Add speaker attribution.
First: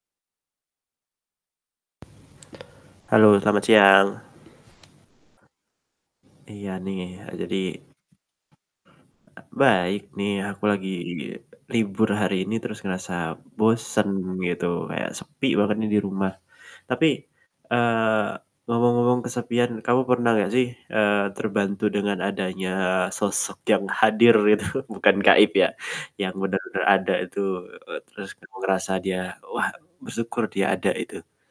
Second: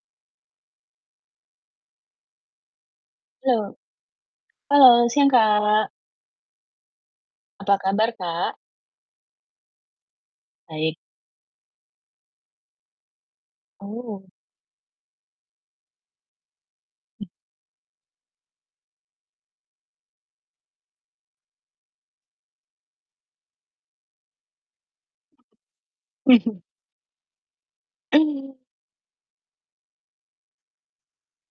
Speaker 1: Halo, selamat
Speaker 2: Lo.
Speaker 1: siang.
Speaker 2: Halo, siang, Kak.
Speaker 1: Iya nih, e jadi
Speaker 2: Apa kabar, Kak?
Speaker 1: baik nih, aku lagi
Speaker 2: Baik.
Speaker 1: libur hari ini terus ngerasa bosen
Speaker 2: Oh.
Speaker 1: gitu, kayak sepi banget nih di rumah. Tapi, eee, ngomong-ngomong kesepian, kamu pernah nggak sih, eee, terbantu dengan adanya sosok yang hadir itu bukan gaib ya, yang bener-bener ada itu, eee, terus kamu
Speaker 2: Mmm.
Speaker 1: ngerasa dia wah, bersyukur dia ada itu.